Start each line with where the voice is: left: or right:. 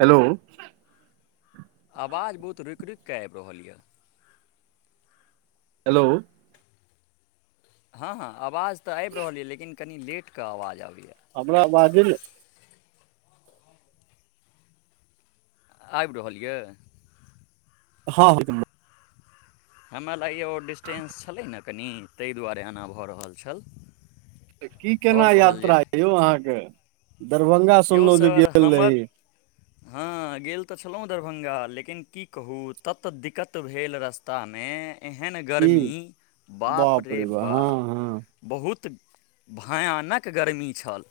right: hello
left: आवाज बहुत रुकि रुकििकऽ आबि रहल यए
right: हेलो
left: हँ हँ आवाज तऽ आबि रहल यए लेकिन कनि लेट के आवाज आबै
right: हमरा बाजिल
left: आबि रहल यए
right: हँ हुकुम
left: हमरा लागैए ओ डिस्टेंस छलै ने कनि ताहि दुआरे एना भऽ रहल छल
right: तऽ की केना
left: आओर कहल
right: यात्रा
left: जाय
right: य यौ अहाँके दरभंगा
left: यौ
right: सुनलउ जे
left: सर
right: गेल रही
left: हमर हँ गेल तऽ छलहुँ दरभंगा लेकिन की कहू तत दिक्कत भेल रस्ता में एहन
right: की
left: गर्मी बाप रे बा बहुत भयानक गर्मी छल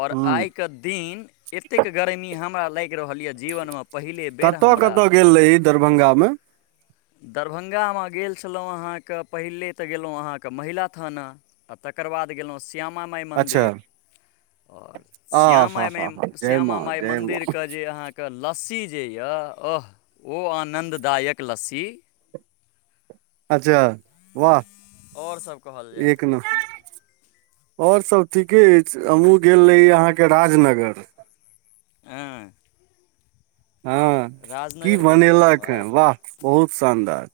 left: ओर
right: हँ ह
left: आइ दिन एतेक गरमी हमरा लागि रहल यऽ जीवन म पहिले बेर
right: कतऽ
left: हमरा
right: कतऽ गेल रही दरभंगा मे
left: दरभंगाम गेल छलहुँ अहाँक पहिले तऽ गेलअउ अहाँके महिला थाना आ तख तकर बाद गेलअउ श्यामा माइ
right: अच्छा
left: मन्दिर ओर
right: आ हा
left: श्यामा मे
right: हा हा जय
left: श्यामा
right: माँ
left: माइ
right: जय
left: मन्दिर
right: माँ
left: क जे अहाँ क लस्सी जे यह् अह ओ आनददायक लस्सी की
right: अच्छा वाह
left: ओरसब कहल जाय
right: ओर सब ठीके अछि हमहूँ गेल रही आहाँके राजनगर
left: हँ [unintelligible]
right: हँ की
left: राजनगर गेल छलहुँ
right: बनेलक हैं
left: आइ
right: वाह बहुत शानदार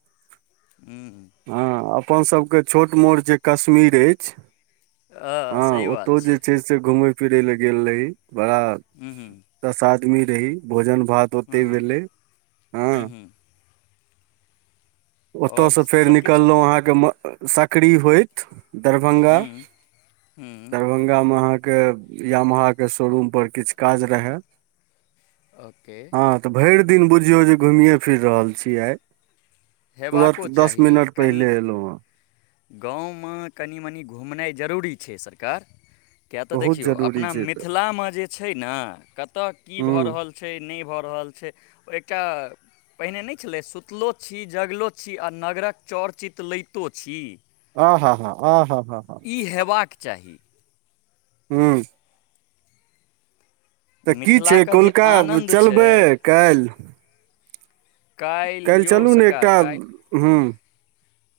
left: हुँ
right: हँ अपनसभके छोट मोट जे कश्मीर अईछ हँ ओतौ जे छै से घुमय फिरै लए गेल रही बड़ा
left: हुँ हुँ
right: दस आदमी रही भोजन भात
left: हुँ
right: ओते
left: हुँ
right: भेलै हँ
left: हुँ हुँ
right: ओतअ
left: आओर
right: सँ फेर
left: सबकिछु
right: निकललऊ अहाँके म सकरी होइत दरभंगा
left: हुँ हुँ
right: दरभंगा मे आहा के यमहा के शोरूम पर किछ काज रहै
left: ओके
right: हँ तऽ भइर दिन बुझियौ जे घुमिए फिर रहल छियै आइ तुरत
left: हेबाको
right: दस
left: चाही ई
right: मिनट
left: कनि
right: पहिले एलहुँ हँ
left: गाँव म कनि मनि घुमनाइ जरूरी छै छै सरकार किया तऽ
right: बहुत
left: देखियौ
right: जरूरी
left: अपना
right: छै तऽ
left: मिथिला म जे छै ने कता की भऽ
right: हूँ
left: रहल छै नई भऽ रहल छै एक टा पेहने नई छेलै सुत्लो छी जगलो छी आ नगरक चौरचित्रलैतो छी
right: ह ह हँ ह हँ [unintelligible]
left: ई हेबाक चाही
right: ह्म तऽ की छै
left: मिथिलाके जे
right: कोलका
left: आनन्द छै
right: चलबै कऽईल
left: काल्हि
right: काल्ह
left: यौ
right: चलू ने एकटा
left: सरकार काल्हि
right: हँ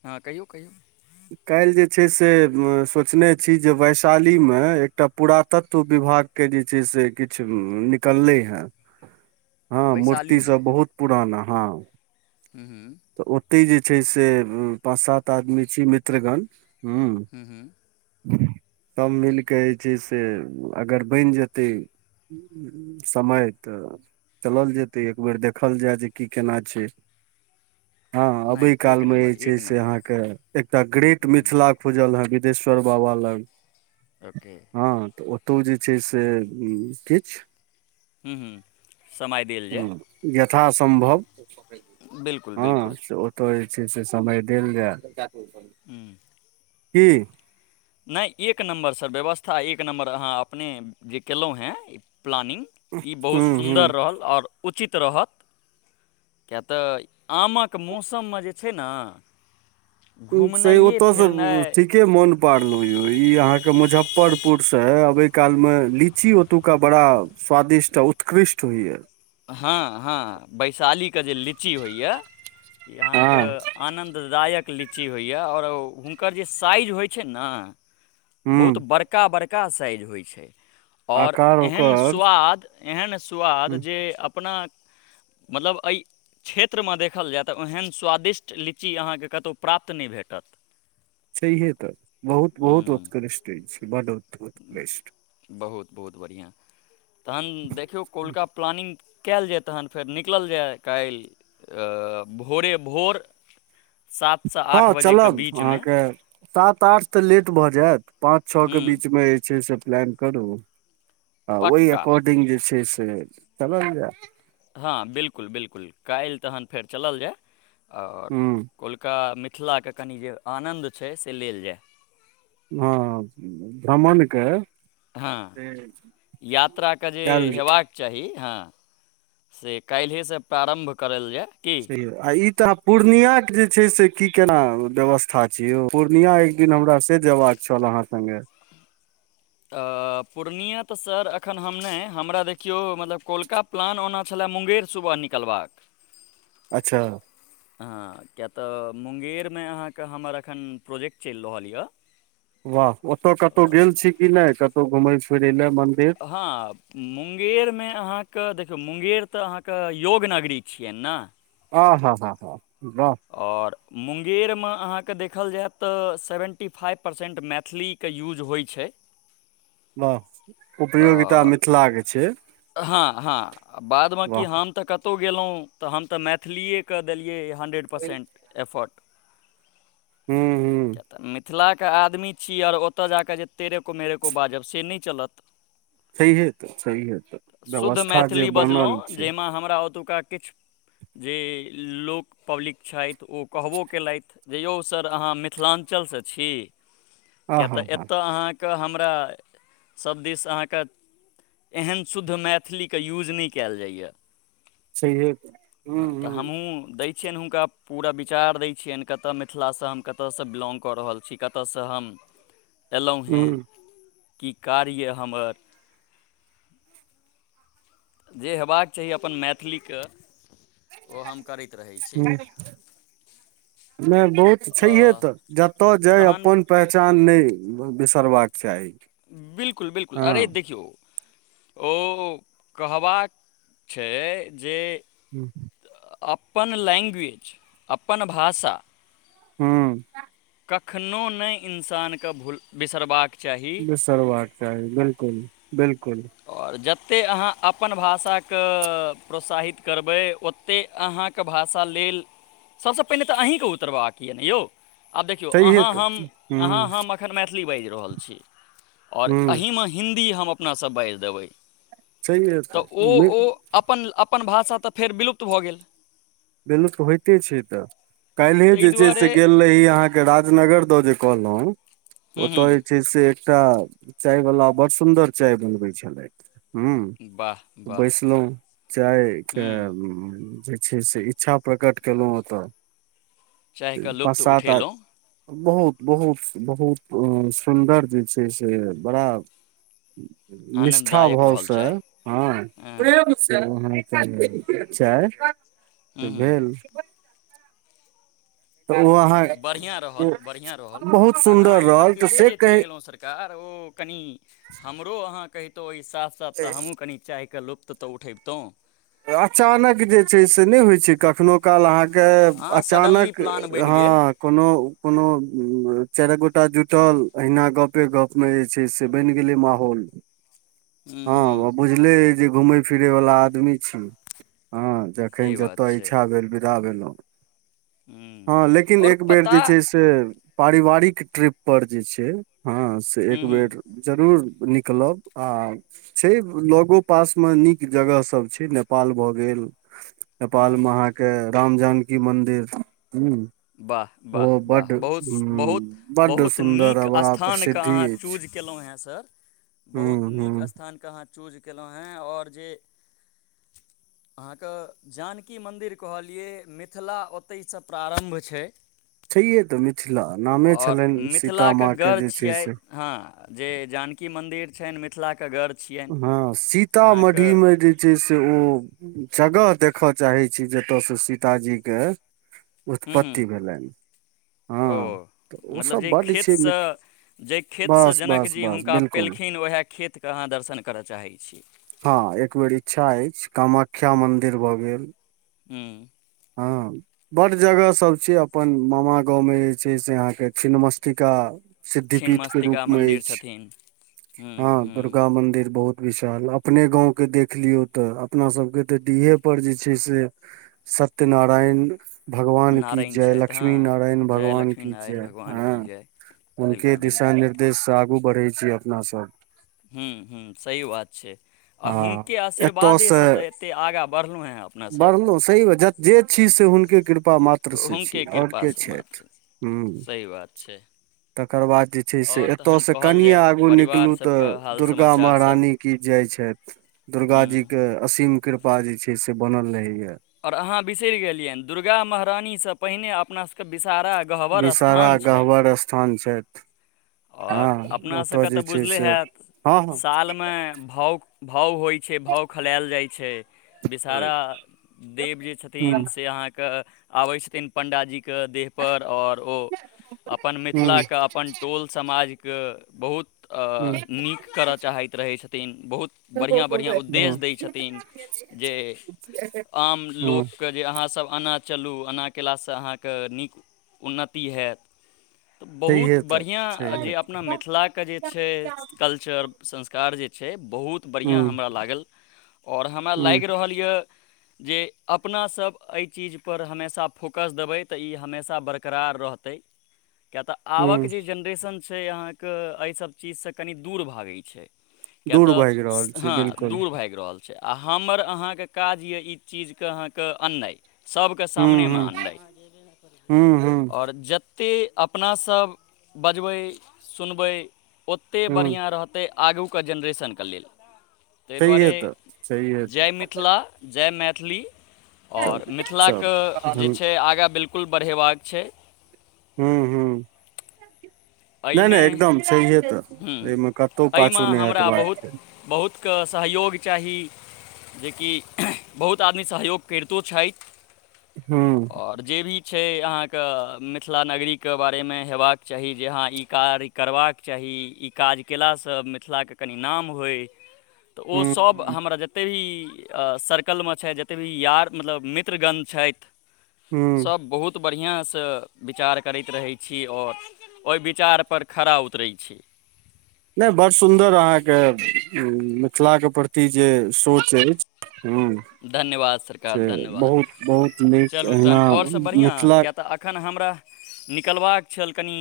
left: हँ कहियौ कहियौ
right: काएल जे छै से सोचने छी जे वैशाली में एकटा पुरातत्व विभाग के जे छै से किछ निकललै हैं
left: ह [inaudible]
right: हँ मूर्तिसब बहुत पुराना हँ
left: हुँ
right: तऽ ओतई जे छै से पाँच सात आदमी छी मित्रगण
left: ह्म हँ
right: सभ मिलि कऽ जे छै से अगर बइन जेतै समय तऽ चलल जेतै एक बेर देखल जाय जे की केना छै हँ
left: नहि
right: अबई
left: एक
right: कालमे
left: नम्बर
right: छै
left: एक
right: से
left: नम्बर
right: अहाँके एकटा ग्रेट मिथिला खुजल हेँ सिधेश्वर बाबा लग
left: ओके
right: उतो जे छै से किछ
left: ह्म ह्म समय देल जाय
right: हँ यथासम्भव
left: बिलकुल बिल्कुल
right: हँ से ओतय जे छै से समय देल जाय
left: ह्म
right: की
left: नहि एक नम्बर सर व्यवस्था एक नम्बर अहाँ अपने जे केलहुँ हेँ प्लानि्ग ई बहुत
right: हूँ
left: सुन्दर
right: हूँ
left: रहल आओर उचित रहत किएक तऽ आमक मौसममे जे छै ने
right: से
left: घुमनाइए
right: ओतऽसँ
left: फिरनाइ
right: ठीके मोन पड़
left: [inaudible]
right: ई अहाँ के मुजफ्फरपुर से अबे काल में लीची ओतुका बड़ा स्वादिष्ट उत्कृष्ट हइए
left: हँ हँ बैशालीके जे लीची होइए यहाँके
right: हँ
left: आनन्ददायक लीची होइय आओर हुनकर जे साइज होइ छै ने बहुत
right: हूँ
left: बड़का बड़का कका साइज होइ छै आओर
right: आकार
left: एहन
right: ओकर
left: स्वाद एहन स्वाद
right: हूँ,
left: जे अपना मतलब एहि क्षेत्रमे देखल जाय तऽ ओहन स्वादिष्ट लीची अहाँके कतहु प्राप्त नहि भेटत
right: छैहे तऽ बहुत बहुत वक
left: हूँ
right: कनिष्टे छै ब
left: बहुत बहुत बढ़िआँ तहन देखियौ कोलका प्लानिंग कयल जाय तखन फेर निकलल जाय काल्हि भोरे भोर सातसँ आठ
right: हँ
left: बजेके
right: चलब
left: बीचमे
right: अहाँके सात आठ तऽ लेट भऽ जायत पाँच छओके
left: हूँ
right: बीचमे जे छै से प्लान करू आ ओहि
left: पक्का
right: एकॉर्डिंग जे छै से चलल जाय
left: हँ बिलकुल बिलकुल काल्हि तखन फेर चलल जाय आओर
right: ह
left: कोलका मिथिलाके कनि जे आनन्द छै से लेल जाय
right: हँ प्रामणिक
left: हँ यात्राके जे
right: कयल
left: हेबाक चाही हँ से काल्हे से प्रारम्भ करल जाय की
right: से आ ई त पूर्णिया के जे छै से की केना व्यवस्था छै यौ पूर्णिया एक दिन हमरा से जेया चल अहाँ सङ्े
left: [inaudible] त पूर्णिया तऽ सर अखन हम नहि हमरा देखियौ मतलब कोलका प्लान ओना छल मुंगेर सुबह निकलबा
right: अच्छा
left: क मुंगेरमे अहाँके हमर एखन प्रोजेक्ट चलि रहल यऽ
right: तऽ घुम फिरा
left: हँ मुंगेरमे अहाँके देखियौ मुंगेर तऽ अहाँके योग नगरी छियनि ने
right: आ हँ हँ हँ
left: आओर मुंगेरमे अहाँके देखल जाय तऽ सेवेन्टी फाइव परसेन्ट मैथिलीके यूज होइ छै [inaudible]
right: वाह उपियोगिता
left: तऽ
right: मिथिलाक के छै
left: हँ हँ बादमे किी
right: वाह
left: हम तऽ कतहु गेलहुँ तऽ हम तऽ मैथिलीएकेऽ देलियै ये हन्ड्रेड परर्सेट एफर्ट
right: हूँ हूँ
left: [inaudible] मिथिलाके आदमी छी आओर ओतय जााकऽ जे तेरेेको मेरेेको बाजब से नहि चलत
right: सह होेत सह होेत
left: शुद्ध मैथिली बजलहुँ जाहिमे हमरा ओतुका किछु जे लोक पब्लिक छथि ओ कहबो कयेलथि जे यौ सर अहाँ मिथिलाञ्चल चल स छि
right: आ
left: किया
right: हा
left: ते
right: हा
left: एतै अहाँ क हमरा समाधि से अहाँ के एहेन शुद्ध मैथिलीके यूज नै कयल जाइए
right: से ह
left: हँ तऽ
right: ह
left: हमहूँ दै छियनि हुनका पूरा विचार दै छियनि कतय मिथिलासँ हम कतयसँ बिलोग कऽ रहल छी कतयसँ हम एयलहुँ
right: हूँ
left: हेँ
right: हूँ
left: की कार्य य हमर जे हेबाक चाही अपन मैथिलीके ओ हम करैत रहै छी
right: नहि बहुत
left: आ
right: छैहे तऽ जतय जाय
left: तहन
right: अपन पहचान नै बिसरबाक चाही
left: बिलकुल बिलकुल अरे
right: हँ
left: देखियौ ओ कहबाक छै जे
right: ह्म
left: अपन लैंग्वेज अपन भाषा
right: हू [unintelligible]
left: कखनो नहि इन्सानके भूल बिसरबाक चाही
right: सर बात च बिलकुल बिलकुल
left: जते अहाँ अपन भाषाक के प्रोत्साहित करबै ओते अहाँके भाषा ल त सभसँ पहिने तऽ अहीँके उतरबाक यऽ ने यौ आब देखियौ
right: छैहे
left: अहाँ हम
right: तऽ
left: अहाँ
right: हूँ
left: हम एखन मैथिली बाज रहल छी ओर
right: हूँ
left: एहिमे हिन्दी हम अपनासँ बाजि देबै
right: छैहे
left: तऽ ओ
right: नहि
left: ओ अपन अपन भाषा तऽ फेर विलुप्त भऽ गेल
right: बिलु त होइते छै तऽ काल्हिए
left: ताहि
right: जे छै
left: दुआरे
right: से गेल रही अहाँके राजनगर दऽ जे कहलहुँ
left: हूँ
right: ओतऽ जे
left: हूँ
right: छै से एकटा चाय वला बड़ सुन्दर चाय बनबै छलथि हूँ
left: वाह वाह
right: बैसलहुँ चायके
left: हूँ
right: जे छै से इच्छा प्रकट केलहुँ ओतऽ
left: चाहि कऽ
right: पाँच
left: लुप्त
right: सात आ
left: उठेलहुँ
right: बहुत बहुत बहुत सुन्दर जे छै से बड़ा निष्ठा
left: आनन्ददायक रहल
right: भावसँ
left: चाय
right: हँ ह चाय
left: हूँ हूँ
right: भेल तऽ ओ अहाँ
left: बढ़िआँ रहल बढ़िआँ रहल
right: बहुत सुन्दर रहल तऽ से कहै
left: कनी हमरो अहाँ कहतो आय साफ साफ त हमु कनि चाय लुप्त तऽ उठै तौ
right: अचानक जे छै से नहि होइ छै कखनो काल अहाँके क
left: अहाँ सडनली
right: अचानक
left: प्लान बनि
right: हा
left: गेल
right: कोनो कोनो चा सभटा जुटल अहिना गपे गप मे जे छै से बनि गेलै माहौल
left: हूँ
right: हँ आ
left: हूँ
right: बुझले जे घूमेय फिरैवला आदमी छि हँ जखन
left: सही बात
right: जतऽ
left: छै
right: इच्छा भेल विदा भेलो
left: हूँ
right: हँ लेकिन
left: आओर
right: एक बेर
left: पता
right: जे छै से पारिवारिक ट्रिप पर जे छै हँ से एक
left: हूँ हूँ
right: बेर जरूर निकलब आ छै लगो पास मे नीक जगह सब छै नेपाल भऽ गेल नेपाल
left: हँ
right: मे अहाँके राम जानकी मंन्दिर हू
left: वाह वाह वाह बहुत बहुत
right: बड्ड
left: बहुत
right: सुन्दर
left: नीक
right: आ बड़ा
left: स्थानके
right: प्रसिद्धि
left: अहाँ
right: अछि
left: चूज केलहुँ लौं हें सर
right: हूँ
left: बहुत नीक
right: हूँ
left: स्थान के अहाँ चुज केलो हें और जे अहाँके जानकी मन्दिर कहलिए मिथिला ओतहिसँ प्रारम्भ छै
right: छैहे तऽ मिथिला नामे
left: आओर
right: छलनि
left: मिथिला
right: सीता
left: के
right: माँ
left: गढ़
right: जे छै
left: छिये
right: से
left: हँ जे जानकी मंदिर छैन मिथिला के गढ़ छियनि
right: हँ
left: अहाँके
right: सीतामढ़ीमे जे छै से ओ जगह देखऽ चाहै छी जतय से सीताजी के
left: हूँ हूँ
right: उत्पत्ति भेलनि
left: ओ
right: हँ तऽ
left: मतलब
right: ओसभ
left: जै
right: बड्ड छै
left: खेतसँ
right: मिथ
left: जाहि खेतसँ
right: बस बस
left: जनकजी
right: बस
left: हुनका
right: बिलकुल
left: पयेलखिन उएह खेतकेँ अहाँ दर्शन करय चाहै छी
right: हँ एक बेर इच्छा अछि कामाख्या मन्दिर भऽ गेल
left: हूँ
right: हँ बड्ड जगह सभ छै अपन मामा गाँवमे जे छै से अहाँके छिन्नमस्तिका
left: छिन्न
right: सिद्धिपीठ के
left: मस्तिका
right: रूप मे
left: मन्दिर
right: अछि
left: छथिन हूँ
right: हँ
left: हूँ
right: दुर्गा मंदिर बहुत विशाल अपने गाँंव के देख लियौ तऽ अपना सबके तऽ डीहे पर जे छै से सत्त सत्य नारायण भगवान की
left: नारायण
right: जय
left: छथि
right: लक्ष्मी
left: हँ
right: नारायण
left: जय
right: भगवान
left: लक्ष्मी
right: की
left: नारायण
right: जय
left: भगवान
right: हँ
left: की जय
right: हुनके
left: बिल्कुल
right: दिशा
left: बिल्कुल
right: निर्देशसँ आगू बढ़ैत छी अपनासभ
left: हूँ हूँ सही बात छै आ हुनके
right: एतय से
left: आशीर्वादेसँ तऽ एतेक आगाँ बढ़लहुँ हेँ अपनासभ
right: बढ़लहुँ जे छी से हुनके कृपा पा मात्र से छी
left: हुनके
right: आओर के
left: कृपासँ
right: छथि
left: मात्र
right: हूँ
left: सही बात छै
right: एकर बाद जे छै से
left: आओर
right: एतए
left: तखन
right: से
left: कहल
right: कनिये
left: जाय
right: आगू
left: परिवार
right: निकलु तऽ
left: सभके हाल
right: दुर्गा
left: समाचार सभ
right: महारानी की जय छै
left: हूँ
right: दुर्गा जी के असीम कृपा जे छै से बनल रहेया
left: आओर अहाँ बिसरि गेलियनि दुर्गा महरानीसँ पहिने अपना सभके बि सारा गहबर
right: विषहारा
left: स्थान छै
right: गहवर स्थान छथि
left: आओर
right: हँ ओतय
left: अपनासभके
right: जे
left: तऽ
right: छै
left: बुझले
right: से
left: हैत
right: हँ हँ
left: सालमे भाउ भाव होइ छै भाव खेलाएल जाइ छै विषारा देव जे छथिन
right: हूँ
left: से अहाँके आबै छथिन पण्डाजी के देह पर आओर ओ अपन
right: हूँ
left: मिथिलाके अपन टोल समाज के बहुत
right: हूँ
left: नीक करय चाहैत रहै छथिन बहुत बढ़ियां बढ़ियां उद्देश्य दै छथिन
right: ह [inaudible]
left: हम लोक के जे अहा सब एना चलू एना कएलासँ अहाँके नीक उन्नति हैत बहुत
right: छैहे तऽ
left: बढियां
right: छैहे
left: जे अपना मिथिलाके जे छै कल्चर संस्कार जे छै बहुत बढियां
right: हूँ
left: हमरा लागल आओर हमरा
right: हूँ
left: लागि रहल यऽ जे अपना सब एहि चीजपर हमेशा फोकस देबै तऽ ई हमेशा बरकरार रहतै ह [inaudible] किएक तऽ आबक
right: हूँ
left: जे जेनरेशन छै अहाँके एहिसभ चीजसँ कनि दूर भागैत छै किए
right: दूर
left: तऽ
right: भागि रहल छै
left: हँ
right: बिलकुल
left: दुर भागि रहल आ हमर अहाँके काज य ई चीजके अहाँके अननाइ सभके
right: हूँ
left: सामनेमे
right: हूँ
left: आननाइ
right: हूँ हूँ
left: आओर जत जतेक अपनास बजबै सुनबै ओतेक
right: हूँ
left: बढ़ियां रहतै आगूके जेनरेशनके लेल ताहि दुआरे
right: छैहे तऽ छैहे तऽ
left: जय मिथिला जय मैथिल मैथिली
right: चलू
left: आओर मिथिलाके जे
right: चलू
left: छै आगाँ बिलकुल बढ़ेबाक छै
right: हूँ हूँ नहि नहि एकदम छैहे तऽ
left: ह
right: एहिमे कतहु
left: एहिमे
right: पाछू नहि
left: हमरा
right: हटबाक
left: बहुत
right: छै
left: बहुतके सहयोग चाही जेकि बहुत आदमी सहयोग करितो छथि
right: हूँ
left: आओर जे भी छै अहाँके मिथिला नगरीके बारेमे हेबाक चाही जे अहाँ ई कार्य करबाक चाही ई काज कयलासँ मिथिलाके कनि नाम होइ तऽ ओसभ
right: हूँ
left: हमरा जतेक भी सरकल मे छैय जते भी यार मतलव म्रित्र गण छथि
right: हूँ
left: सबहुत बढ़िया से विचार करत रहै छी आओ ओहि विचार खारा उतरै छी
right: नहि बड़ सुन्दर अहाँके मिथिला के प्रति जे सोच अछि हू [inaudible]
left: धन्यवाद सरकार धन्यवाद
right: बहुत नीक
left: चलू तहन
right: अहिना
left: आओरसँ बढ़िआँ
right: मिथिला
left: किए तऽ एखन हमरा निकलबाक छल कनि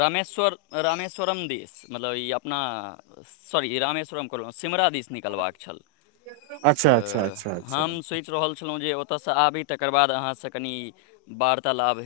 left: रमेश्वर रमेश्वरम देस मतलब ई अपना सॉरी र मेश्वरम कहलो सिमरा दिस निकलबाक छल तऽ
right: अच्छा अच्छा अच्छा अच्छा
left: हम सोचि रहल छलहुँ ओ ओतऽ सँ आबी तकर बाद अहाँसँ कनी वार्तालाप हेत